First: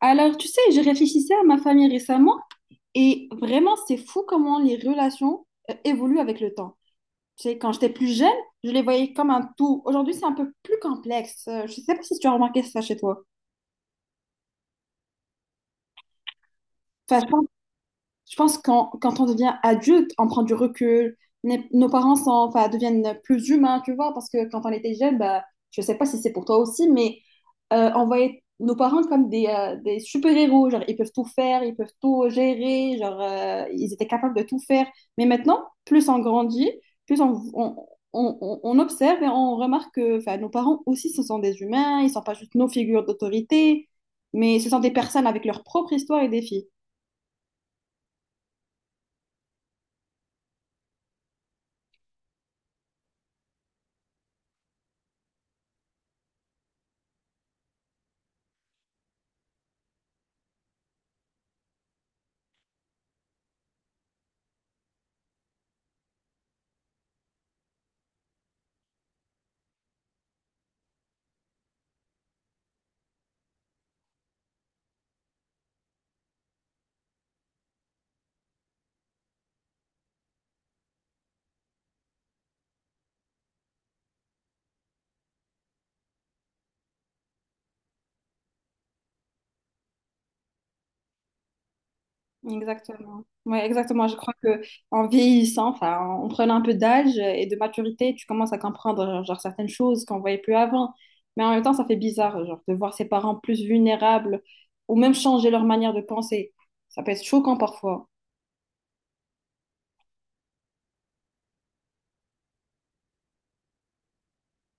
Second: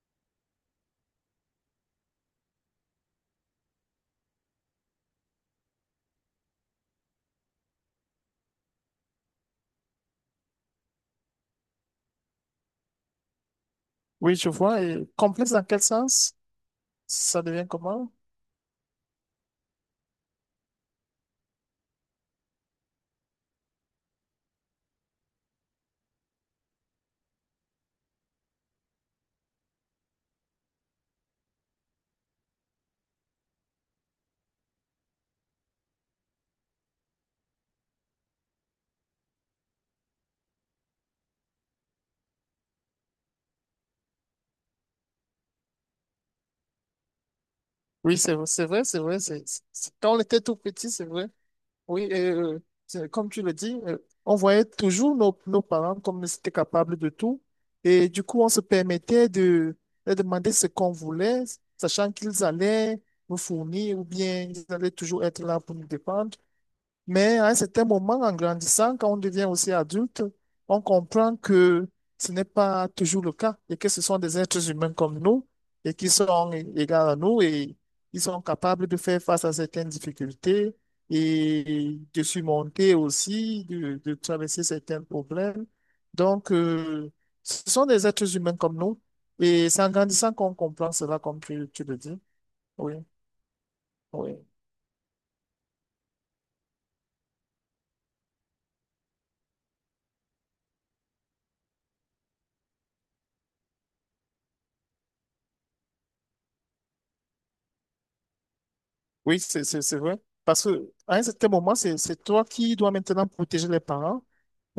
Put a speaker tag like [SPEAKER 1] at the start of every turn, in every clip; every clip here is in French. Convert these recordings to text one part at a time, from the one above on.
[SPEAKER 1] Alors, tu sais, je réfléchissais à ma famille récemment et vraiment, c'est fou comment les relations évoluent avec le temps. Tu sais, quand j'étais plus jeune, je les voyais comme un tout. Aujourd'hui, c'est un peu plus complexe. Je ne sais pas si tu as remarqué ça chez toi.
[SPEAKER 2] Oui, je vois. Et complexe dans quel sens?
[SPEAKER 1] Enfin,
[SPEAKER 2] Ça devient comment?
[SPEAKER 1] je pense quand on devient adulte, on prend du recul. Nos parents sont, enfin, deviennent plus humains, tu vois, parce que quand on était jeune, bah, je sais pas si c'est pour toi aussi, mais on voyait nos parents comme des super-héros. Genre, ils peuvent tout faire, ils peuvent tout gérer, genre, ils étaient capables de tout faire. Mais maintenant, plus on grandit, plus on observe et on remarque que, enfin, nos parents aussi, ce sont des humains, ils sont pas juste nos figures d'autorité, mais ce sont des personnes avec leur propre histoire et défis.
[SPEAKER 2] Oui, c'est vrai, c'est vrai. Quand on était tout petit, c'est vrai. Oui, et, comme tu le dis, on voyait toujours nos parents comme ils étaient capables de tout. Et du coup, on se permettait de demander ce qu'on voulait, sachant qu'ils allaient nous fournir ou bien ils allaient toujours être là pour nous dépendre. Mais à un certain moment, en grandissant, quand on devient aussi adulte, on comprend que ce n'est pas toujours le cas et que ce sont des êtres humains comme nous et qui sont égaux à nous et ils sont capables de faire face à certaines difficultés et de surmonter aussi, de traverser certains problèmes. Donc, ce sont des êtres humains comme nous et c'est en grandissant qu'on comprend cela, comme tu le dis. Oui,
[SPEAKER 1] Exactement. Ouais, exactement. Je crois
[SPEAKER 2] oui.
[SPEAKER 1] que En vieillissant, enfin, en prenant un peu d'âge et de maturité, tu commences à comprendre genre, certaines choses qu'on voyait plus avant. Mais en même temps, ça fait bizarre, genre, de voir ses parents plus vulnérables ou même changer leur manière de penser. Ça peut être choquant parfois.
[SPEAKER 2] Oui, c'est vrai. Parce que à un certain moment, c'est toi qui dois maintenant protéger les parents.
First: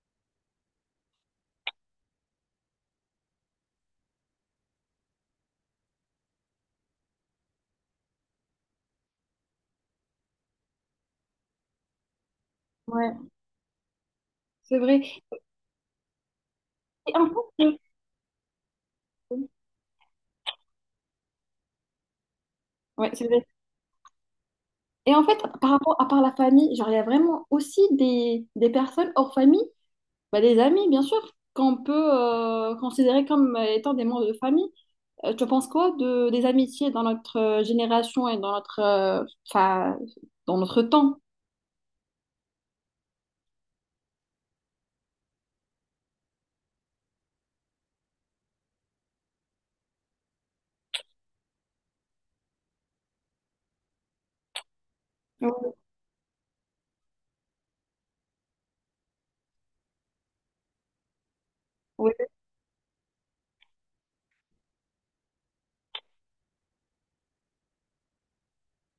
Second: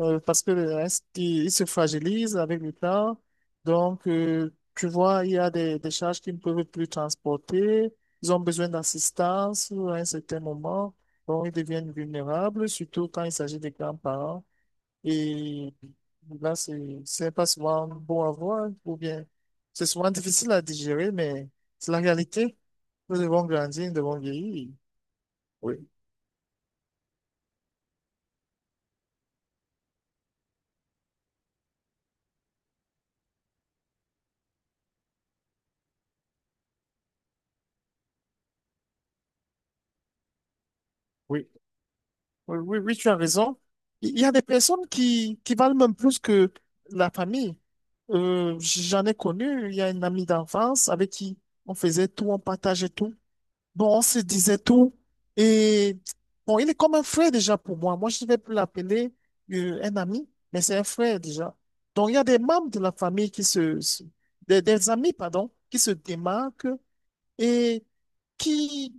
[SPEAKER 2] Parce que ils se fragilisent avec le temps. Donc, tu vois, il y a des charges qu'ils ne peuvent plus transporter. Ils ont besoin d'assistance à un certain moment. Donc, ils deviennent vulnérables, surtout
[SPEAKER 1] Ouais,
[SPEAKER 2] quand il s'agit des grands-parents.
[SPEAKER 1] c'est vrai.
[SPEAKER 2] Et là, c'est
[SPEAKER 1] Et en
[SPEAKER 2] c'est
[SPEAKER 1] fait,
[SPEAKER 2] pas
[SPEAKER 1] je-
[SPEAKER 2] souvent bon à voir, hein, ou bien c'est souvent difficile à digérer, mais c'est la réalité.
[SPEAKER 1] Ouais,
[SPEAKER 2] Nous
[SPEAKER 1] c'est vrai.
[SPEAKER 2] devons grandir, nous devons vieillir.
[SPEAKER 1] Et en fait, par
[SPEAKER 2] Oui,
[SPEAKER 1] rapport à part la famille, genre, il y a vraiment aussi des personnes hors famille, bah, des amis, bien sûr, qu'on peut considérer comme étant des membres de famille. Tu penses quoi de, des amitiés dans notre génération et dans notre, enfin, dans notre temps?
[SPEAKER 2] oui, oui, oui, oui, tu as raison. Il y a des personnes qui valent même plus que la famille. J'en ai connu, il y a une amie d'enfance avec qui on faisait tout, on partageait tout. Bon, on se disait tout. Et bon, il est comme un frère déjà pour moi. Moi, je ne vais plus l'appeler un ami, mais c'est un frère déjà. Donc,
[SPEAKER 1] Oui,
[SPEAKER 2] il y a des membres de la famille des amis, pardon, qui se démarquent et qui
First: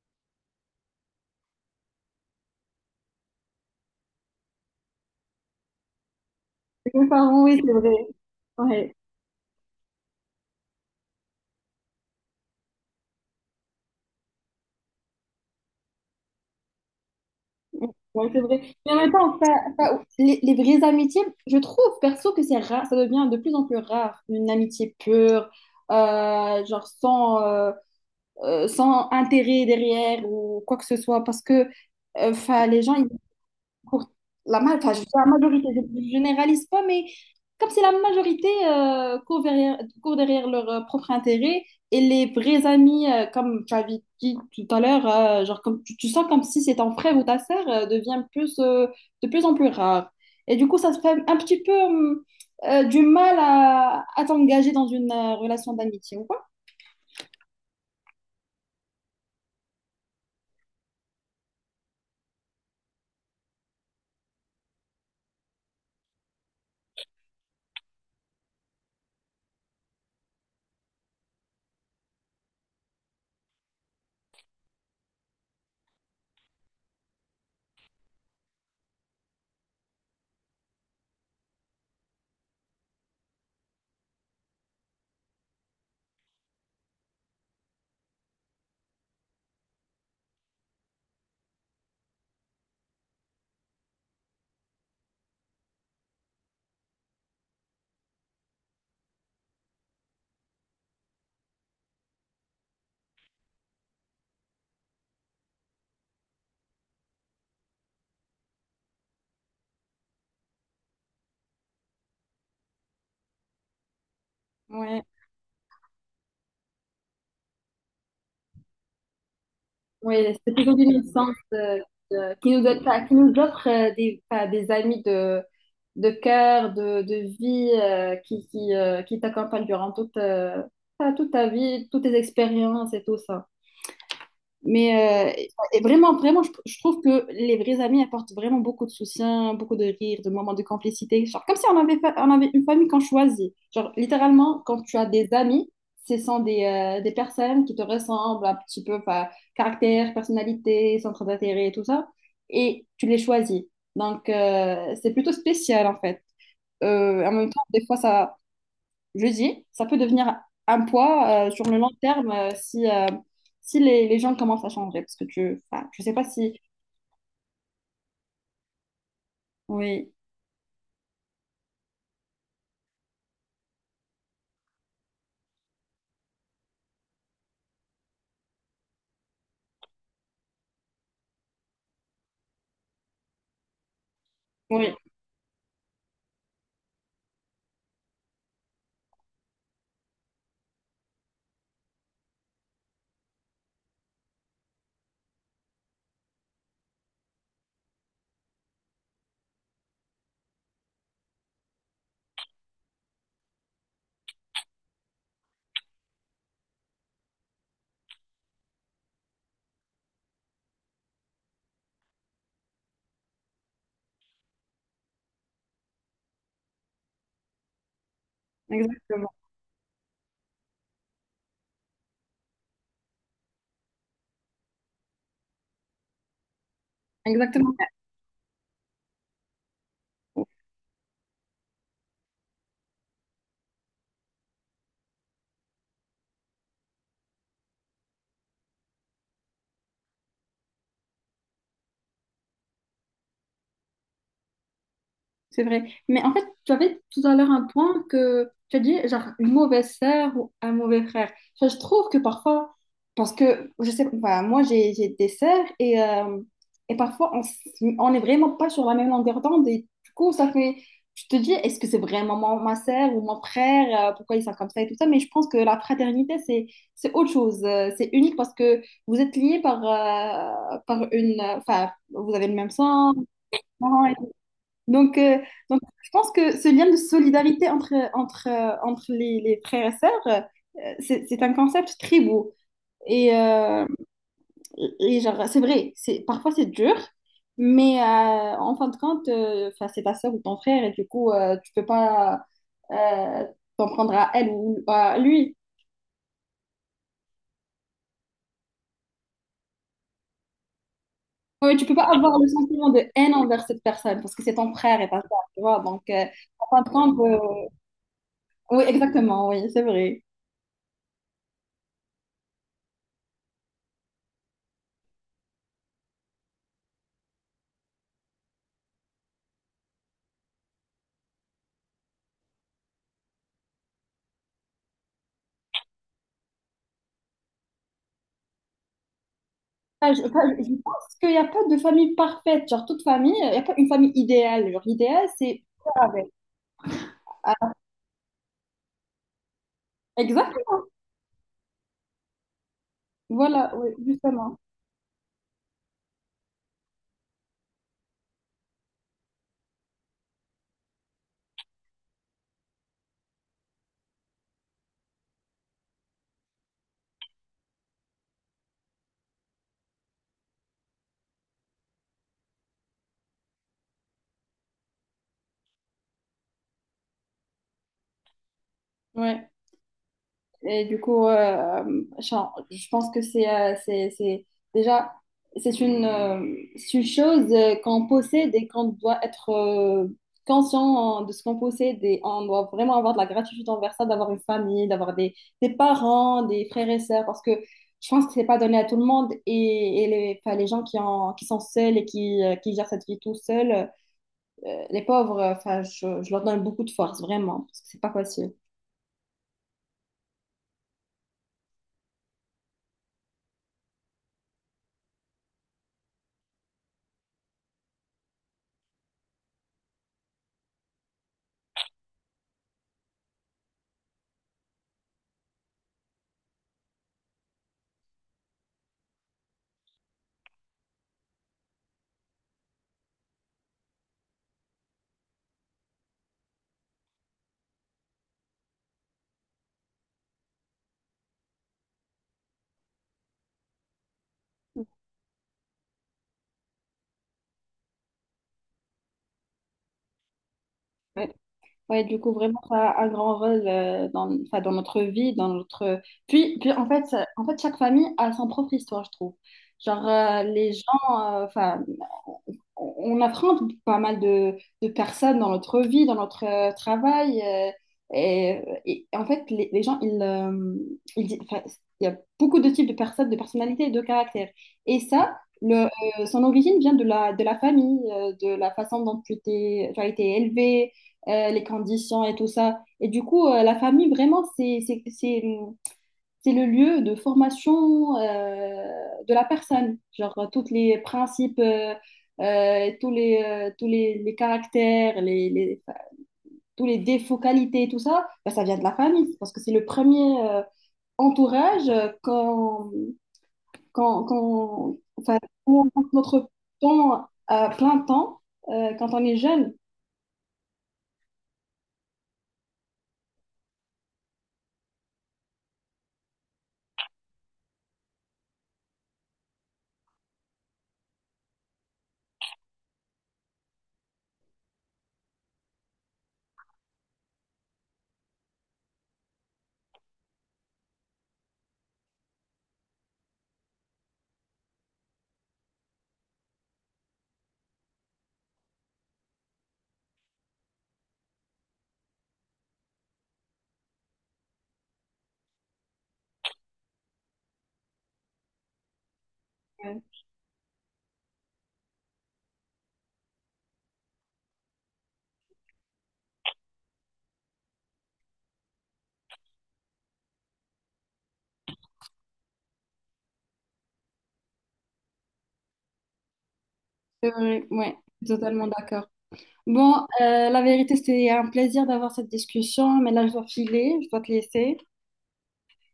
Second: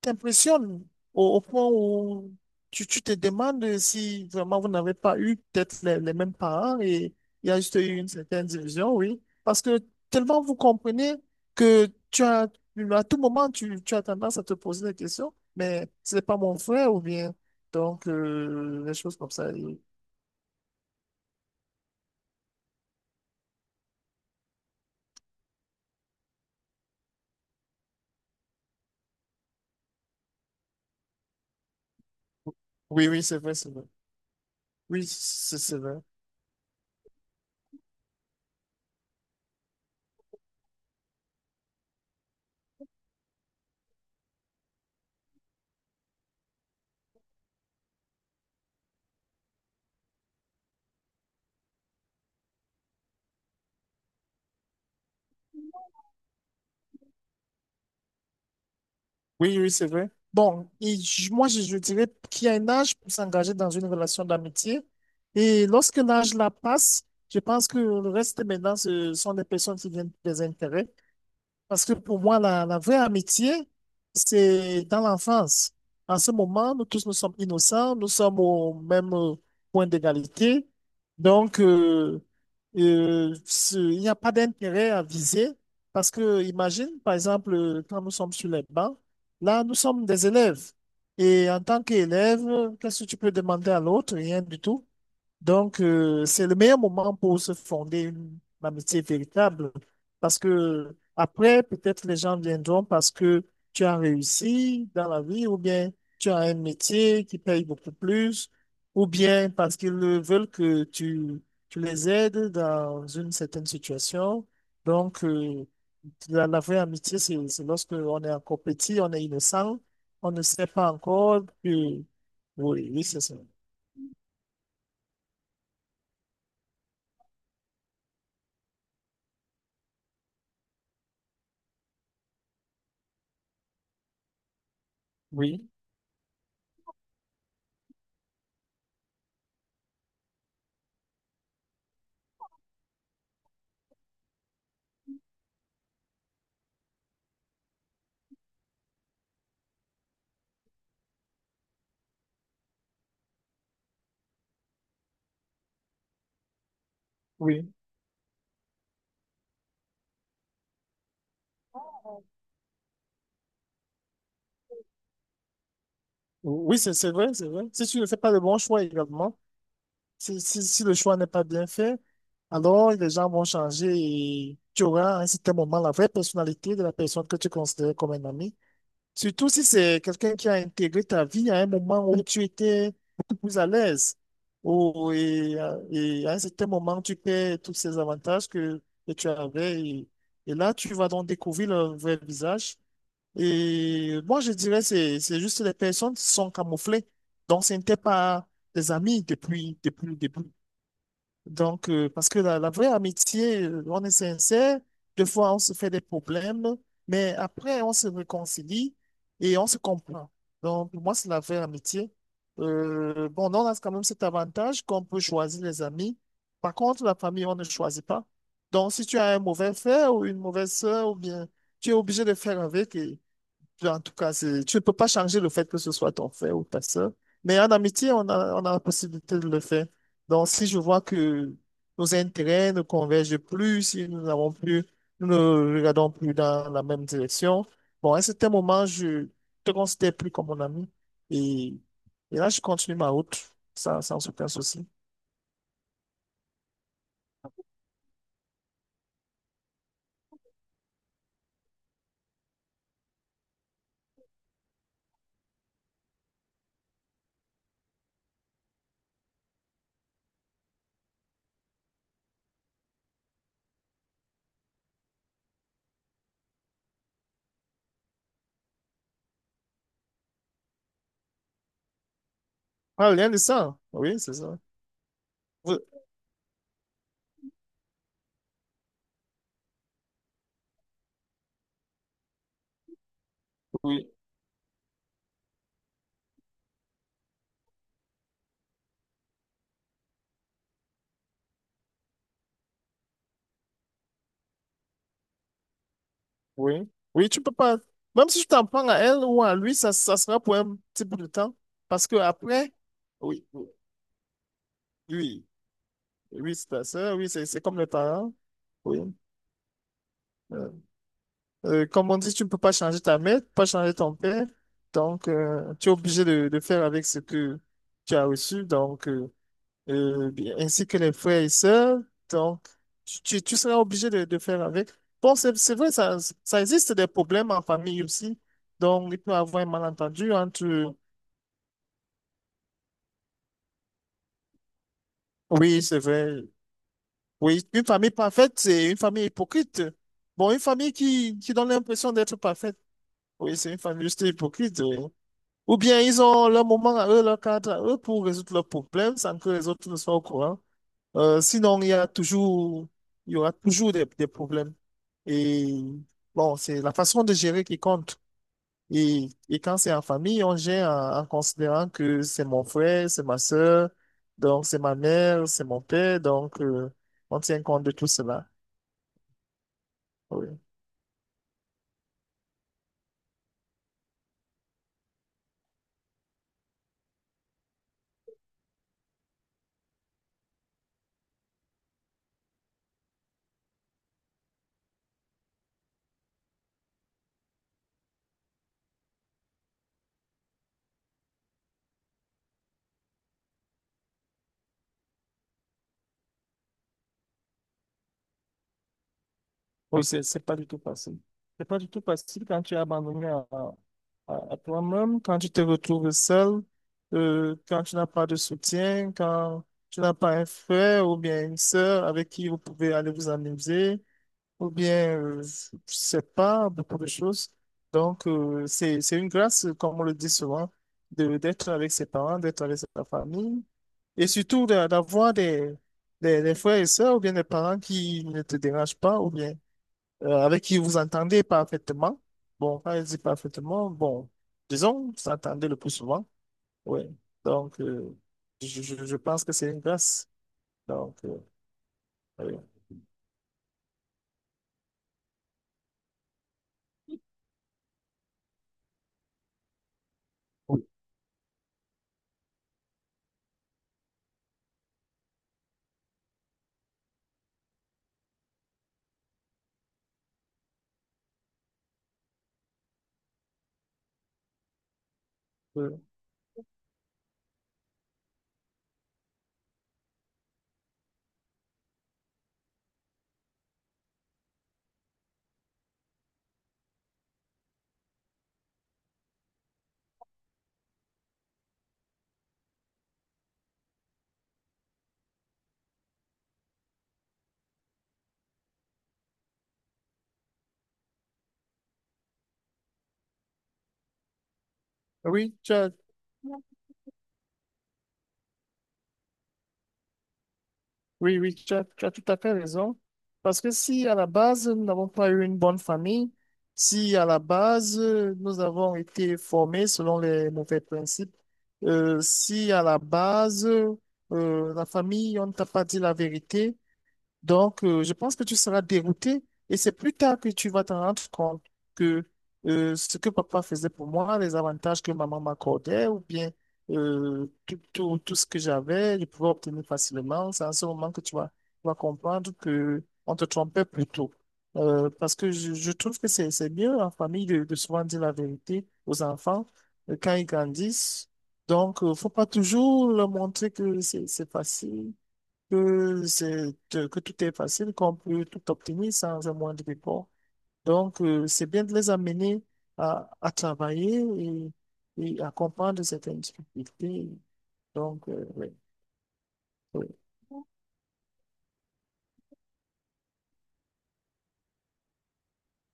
[SPEAKER 2] t'impressionne au point où tu te demandes si vraiment vous n'avez pas eu peut-être les mêmes parents
[SPEAKER 1] mes
[SPEAKER 2] et
[SPEAKER 1] parents,
[SPEAKER 2] il y a
[SPEAKER 1] oui, c'est
[SPEAKER 2] juste eu
[SPEAKER 1] vrai.
[SPEAKER 2] une certaine division,
[SPEAKER 1] Ouais,
[SPEAKER 2] oui. Parce que tellement vous comprenez que tu as, à tout moment, tu as tendance à te poser des questions, mais ce n'est pas mon frère ou bien. Donc,
[SPEAKER 1] ouais, c'est vrai. Mais
[SPEAKER 2] des
[SPEAKER 1] en même
[SPEAKER 2] choses comme
[SPEAKER 1] temps,
[SPEAKER 2] ça. Et-
[SPEAKER 1] ça- les vraies amitiés, je trouve perso que c'est rare, ça devient de plus en plus rare, une amitié pure, genre sans, sans intérêt derrière ou quoi que ce soit, parce que 'fin, les gens,
[SPEAKER 2] Oui, oui, c'est vrai, c'est vrai.
[SPEAKER 1] pour la, ma- enfin, je dis
[SPEAKER 2] Oui,
[SPEAKER 1] la
[SPEAKER 2] c'est
[SPEAKER 1] majorité,
[SPEAKER 2] c'est
[SPEAKER 1] je
[SPEAKER 2] vrai.
[SPEAKER 1] ne généralise pas, mais comme c'est la majorité court derrière leur propre intérêt, et les vrais amis, comme tu avais dit tout à l'heure, genre comme, tu sens comme si c'est ton frère ou ta sœur, devient plus, de plus en plus rare. Et du coup, ça se fait un petit peu du mal à t'engager dans une relation d'amitié.
[SPEAKER 2] Oui, oui, c'est vrai. Bon, et j- moi, je dirais qu'il y a un âge pour s'engager dans une relation d'amitié. Et lorsque l'âge la passe, je pense que le reste maintenant, ce sont des personnes qui viennent des intérêts. Parce que pour moi, la vraie amitié, c'est dans l'enfance. En ce moment, nous tous, nous sommes innocents, nous sommes au même point d'égalité. Donc, il n'y a pas d'intérêt à viser. Parce que, imagine, par exemple, quand nous sommes sur les bancs, là, nous sommes des élèves. Et en tant qu'élève, qu'est-ce que tu peux demander à l'autre? Rien du tout. Donc, c'est le meilleur moment pour se fonder une amitié véritable. Parce que après, peut-être les gens viendront parce que tu as réussi dans la vie, ou bien tu as un métier qui paye beaucoup plus, ou bien parce qu'ils veulent que tu les aides dans une certaine situation.
[SPEAKER 1] Ouais,
[SPEAKER 2] Donc, la vraie amitié, c'est lorsque on est encore petit, on est innocent, on
[SPEAKER 1] ouais,
[SPEAKER 2] ne
[SPEAKER 1] c'est
[SPEAKER 2] sait
[SPEAKER 1] plutôt
[SPEAKER 2] pas
[SPEAKER 1] une licence
[SPEAKER 2] encore que...
[SPEAKER 1] de- qui nous donne,
[SPEAKER 2] Oui, oui,
[SPEAKER 1] enfin, qui
[SPEAKER 2] c'est
[SPEAKER 1] nous
[SPEAKER 2] ça.
[SPEAKER 1] offre des, enfin, des amis de cœur, de vie, qui t'accompagnent durant toute, enfin, toute ta vie, toutes tes expériences et tout ça. Mais euh,
[SPEAKER 2] Oui,
[SPEAKER 1] et vraiment, vraiment, je trouve que les vrais amis apportent vraiment beaucoup de soutien, beaucoup de rire, de moments de complicité. Genre, comme si on avait, fa- on avait une famille qu'on choisit. Genre, littéralement, quand tu as des amis, ce sont des personnes qui te ressemblent un petit peu, enfin, caractère, personnalité, centre d'intérêt et tout ça. Et tu les choisis. Donc, c'est plutôt spécial, en fait. En même temps,
[SPEAKER 2] oui,
[SPEAKER 1] des fois, ça jeudi, ça peut devenir un poids sur le long terme si, si les, les gens commencent à changer. Parce que tu, enfin, je sais pas si.
[SPEAKER 2] oui, c'est vrai, c'est vrai. Si tu ne fais pas le bon choix également,
[SPEAKER 1] Oui,
[SPEAKER 2] si le choix n'est pas bien fait, alors les gens vont changer et tu auras à un certain moment la vraie personnalité de la personne que tu considères comme un ami. Surtout si c'est quelqu'un qui a intégré ta vie à un moment où tu étais beaucoup plus à l'aise.
[SPEAKER 1] oui,
[SPEAKER 2] Et à un certain moment, tu perds tous ces avantages que tu avais. Et là, tu vas donc découvrir leur vrai visage. Et moi, je dirais c'est juste les personnes qui sont camouflées. Donc, ce n'étaient pas des amis depuis le début. Donc, parce que la vraie amitié, on est sincère. Des fois, on se fait des problèmes, mais après, on se réconcilie et on se comprend. Donc, pour moi, c'est la vraie amitié. Bon, on a quand même cet avantage qu'on peut choisir les amis. Par contre, la famille, on ne choisit pas. Donc, si tu
[SPEAKER 1] exactement.
[SPEAKER 2] as un mauvais frère ou une mauvaise sœur, ou bien tu es obligé de faire avec. Et- en tout cas, c'est- tu ne peux pas changer le fait que ce soit ton frère ou ta sœur. Mais en
[SPEAKER 1] Exactement.
[SPEAKER 2] amitié, on a la possibilité de le faire. Donc, si je vois que nos intérêts ne convergent plus, si nous n'avons plus, nous ne regardons plus dans la même direction, bon, à un certain moment, je te considère plus comme mon ami. Et, et là, je continue ma route sans aucun souci.
[SPEAKER 1] C'est vrai. Mais en fait, tu avais tout à l'heure un point que tu as dit, genre, une mauvaise sœur ou un mauvais frère. Enfin, je trouve que parfois, parce que, je sais, enfin, moi, j'ai des sœurs et parfois, on, s- on n'est vraiment pas sur la même longueur d'onde et du coup, ça fait, tu te dis, est-ce que c'est vraiment mon- ma sœur ou mon frère? Pourquoi ils sont comme ça et tout ça? Mais je pense que la fraternité, c'est autre chose. C'est unique parce que vous êtes liés par, par une, enfin, vous avez le même
[SPEAKER 2] Ah,
[SPEAKER 1] sang,
[SPEAKER 2] rien de ça. Oui, c'est ça.
[SPEAKER 1] donc, euh,
[SPEAKER 2] Oui.
[SPEAKER 1] donc, je pense que ce lien de solidarité entre, entre les frères et sœurs, c'est un concept très beau. Et, euh,
[SPEAKER 2] oui.
[SPEAKER 1] et genre, c'est vrai, c'est, parfois c'est dur, mais en fin de compte, enfin, c'est ta sœur ou ton frère, et du coup, tu peux pas euh, t'en prendre à elle ou à lui.
[SPEAKER 2] Oui. Oui, tu peux pas. Même si tu t'en prends à elle ou à lui, ça sera pour un petit bout de temps.
[SPEAKER 1] Ouais, tu peux pas
[SPEAKER 2] Parce que
[SPEAKER 1] avoir le
[SPEAKER 2] après,
[SPEAKER 1] sentiment de haine
[SPEAKER 2] oui,
[SPEAKER 1] envers
[SPEAKER 2] oui,
[SPEAKER 1] cette personne, parce que c'est ton frère et ta sœur,
[SPEAKER 2] oui,
[SPEAKER 1] tu vois. Donc,
[SPEAKER 2] oui, c'est
[SPEAKER 1] en fin
[SPEAKER 2] ta
[SPEAKER 1] de
[SPEAKER 2] sœur,
[SPEAKER 1] compte,
[SPEAKER 2] oui, c'est comme le parent.
[SPEAKER 1] oui,
[SPEAKER 2] Oui.
[SPEAKER 1] exactement, oui, c'est vrai.
[SPEAKER 2] Euh, Comme on dit, tu ne peux pas changer ta mère, tu peux pas changer ton père. Donc, tu es obligé de faire avec ce que tu as reçu. Donc, euh, ainsi que les frères et sœurs. Donc, tu seras obligé de faire avec. Bon, c'est vrai, ça existe des problèmes en famille aussi. Donc, il peut y avoir un
[SPEAKER 1] Ah, je,
[SPEAKER 2] malentendu
[SPEAKER 1] enfin, je
[SPEAKER 2] entre...
[SPEAKER 1] pense qu'il n'y a pas de famille parfaite, genre toute famille, il n'y a pas une famille idéale. Genre l'idéal, c'est
[SPEAKER 2] Oui, c'est
[SPEAKER 1] faire avec.
[SPEAKER 2] vrai. Oui,
[SPEAKER 1] Ah,
[SPEAKER 2] une famille parfaite, c'est une famille hypocrite. Bon,
[SPEAKER 1] exact,
[SPEAKER 2] une famille qui donne l'impression d'être parfaite. Oui, c'est
[SPEAKER 1] voilà,
[SPEAKER 2] une
[SPEAKER 1] oui,
[SPEAKER 2] famille juste
[SPEAKER 1] justement.
[SPEAKER 2] hypocrite. Oui. Ou bien ils ont leur moment à eux, leur cadre à eux pour résoudre leurs problèmes sans que les autres ne soient au courant. Sinon, il y a toujours, il y aura toujours des problèmes. Et bon, c'est la façon de gérer qui compte. Et quand c'est en famille, on gère en considérant que c'est mon frère, c'est ma sœur, donc c'est ma mère, c'est mon père, donc on tient compte de tout cela.
[SPEAKER 1] Ouais.
[SPEAKER 2] Oui.
[SPEAKER 1] Et du coup, genre, je pense que c'est, déjà c'est une chose qu'on possède et qu'on doit être conscient de ce qu'on possède et on doit vraiment avoir de la gratitude envers ça, d'avoir une famille, d'avoir des parents, des frères et sœurs, parce que je pense que c'est pas donné à tout le monde et les, enfin, les gens qui, en- qui sont seuls et qui gèrent cette vie tout seuls, les pauvres, enfin, je leur donne beaucoup de force, vraiment, parce que c'est pas facile.
[SPEAKER 2] Oui, c'est pas du tout facile. C'est pas du tout facile quand tu es abandonné à toi-même, quand tu te retrouves seul, quand tu n'as pas de soutien, quand tu n'as pas un frère ou bien une sœur avec qui vous pouvez aller vous amuser, ou bien, je sais pas, beaucoup de choses. Donc, c'est une grâce, comme on le dit souvent, d'être avec ses parents, d'être avec sa famille, et surtout de- d'avoir des frères et sœurs ou bien des parents qui ne te dérangent pas, ou bien avec qui vous entendez parfaitement. Bon, quand je dis parfaitement, bon, disons, vous s'entendez le plus souvent. Oui. Donc, je pense que c'est une grâce. Donc,
[SPEAKER 1] Ouais, du coup,
[SPEAKER 2] oui.
[SPEAKER 1] vraiment, ça a un grand rôle dans, enfin, dans notre vie, dans notre... Puis, puis en fait, ça- en fait, chaque famille a son propre histoire, je trouve. Genre, les
[SPEAKER 2] Oui,
[SPEAKER 1] gens, enfin, on affronte pas mal de personnes dans notre vie, dans notre travail. Et en fait, les gens, ils di- enfin, il y a beaucoup de types de personnes, de personnalités et de caractères. Et ça, le,
[SPEAKER 2] Euh,
[SPEAKER 1] son origine vient de la famille, de la façon dont tu t'es- tu as été élevé les conditions et tout ça. Et du coup, la famille, vraiment, c'est le lieu de formation de la personne. Genre, tous les principes, tous les caractères, les- enfin, tous les défauts, qualités, tout ça, ben, ça vient de la famille. Parce que c'est le premier entourage enfin,
[SPEAKER 2] oui,
[SPEAKER 1] où on passe notre temps à plein temps quand on est jeune.
[SPEAKER 2] oui, oui, tu as tout à fait raison. Parce que si à la base, nous n'avons pas eu une bonne famille, si à la base, nous avons été formés selon les mauvais principes, si à la base, la famille, on ne t'a pas dit la vérité, donc, je pense que tu seras dérouté et c'est plus tard que tu vas t'en rendre compte que ce que papa faisait pour moi, les avantages que maman m'accordait ou bien tout ce que j'avais, je pouvais obtenir facilement. C'est à ce moment que tu vas comprendre que on te trompait plus tôt. Parce que je trouve que c'est mieux en famille de souvent dire la vérité aux enfants quand ils grandissent. Donc, faut pas toujours leur montrer que c'est facile que c'est, que tout est facile, qu'on peut tout obtenir sans un moindre effort. Donc, c'est bien de les amener à travailler et à comprendre certaines difficultés.
[SPEAKER 1] Ouais,
[SPEAKER 2] Donc,
[SPEAKER 1] totalement
[SPEAKER 2] oui,
[SPEAKER 1] d'accord. Bon,
[SPEAKER 2] oui.
[SPEAKER 1] la vérité, c'était un plaisir d'avoir cette discussion, mais là, je dois filer, je dois te laisser.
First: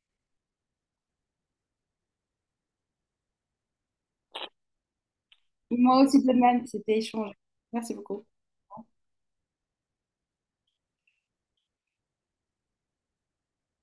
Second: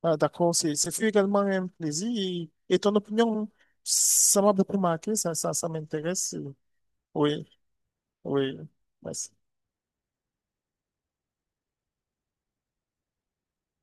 [SPEAKER 2] Ah, d'accord, c'est, ce fut également un plaisir. Et ton opinion, ça m'a beaucoup marqué, ça
[SPEAKER 1] Moi aussi, de
[SPEAKER 2] m'intéresse.
[SPEAKER 1] même, c'était échange.
[SPEAKER 2] Oui,
[SPEAKER 1] Merci beaucoup.
[SPEAKER 2] oui, merci.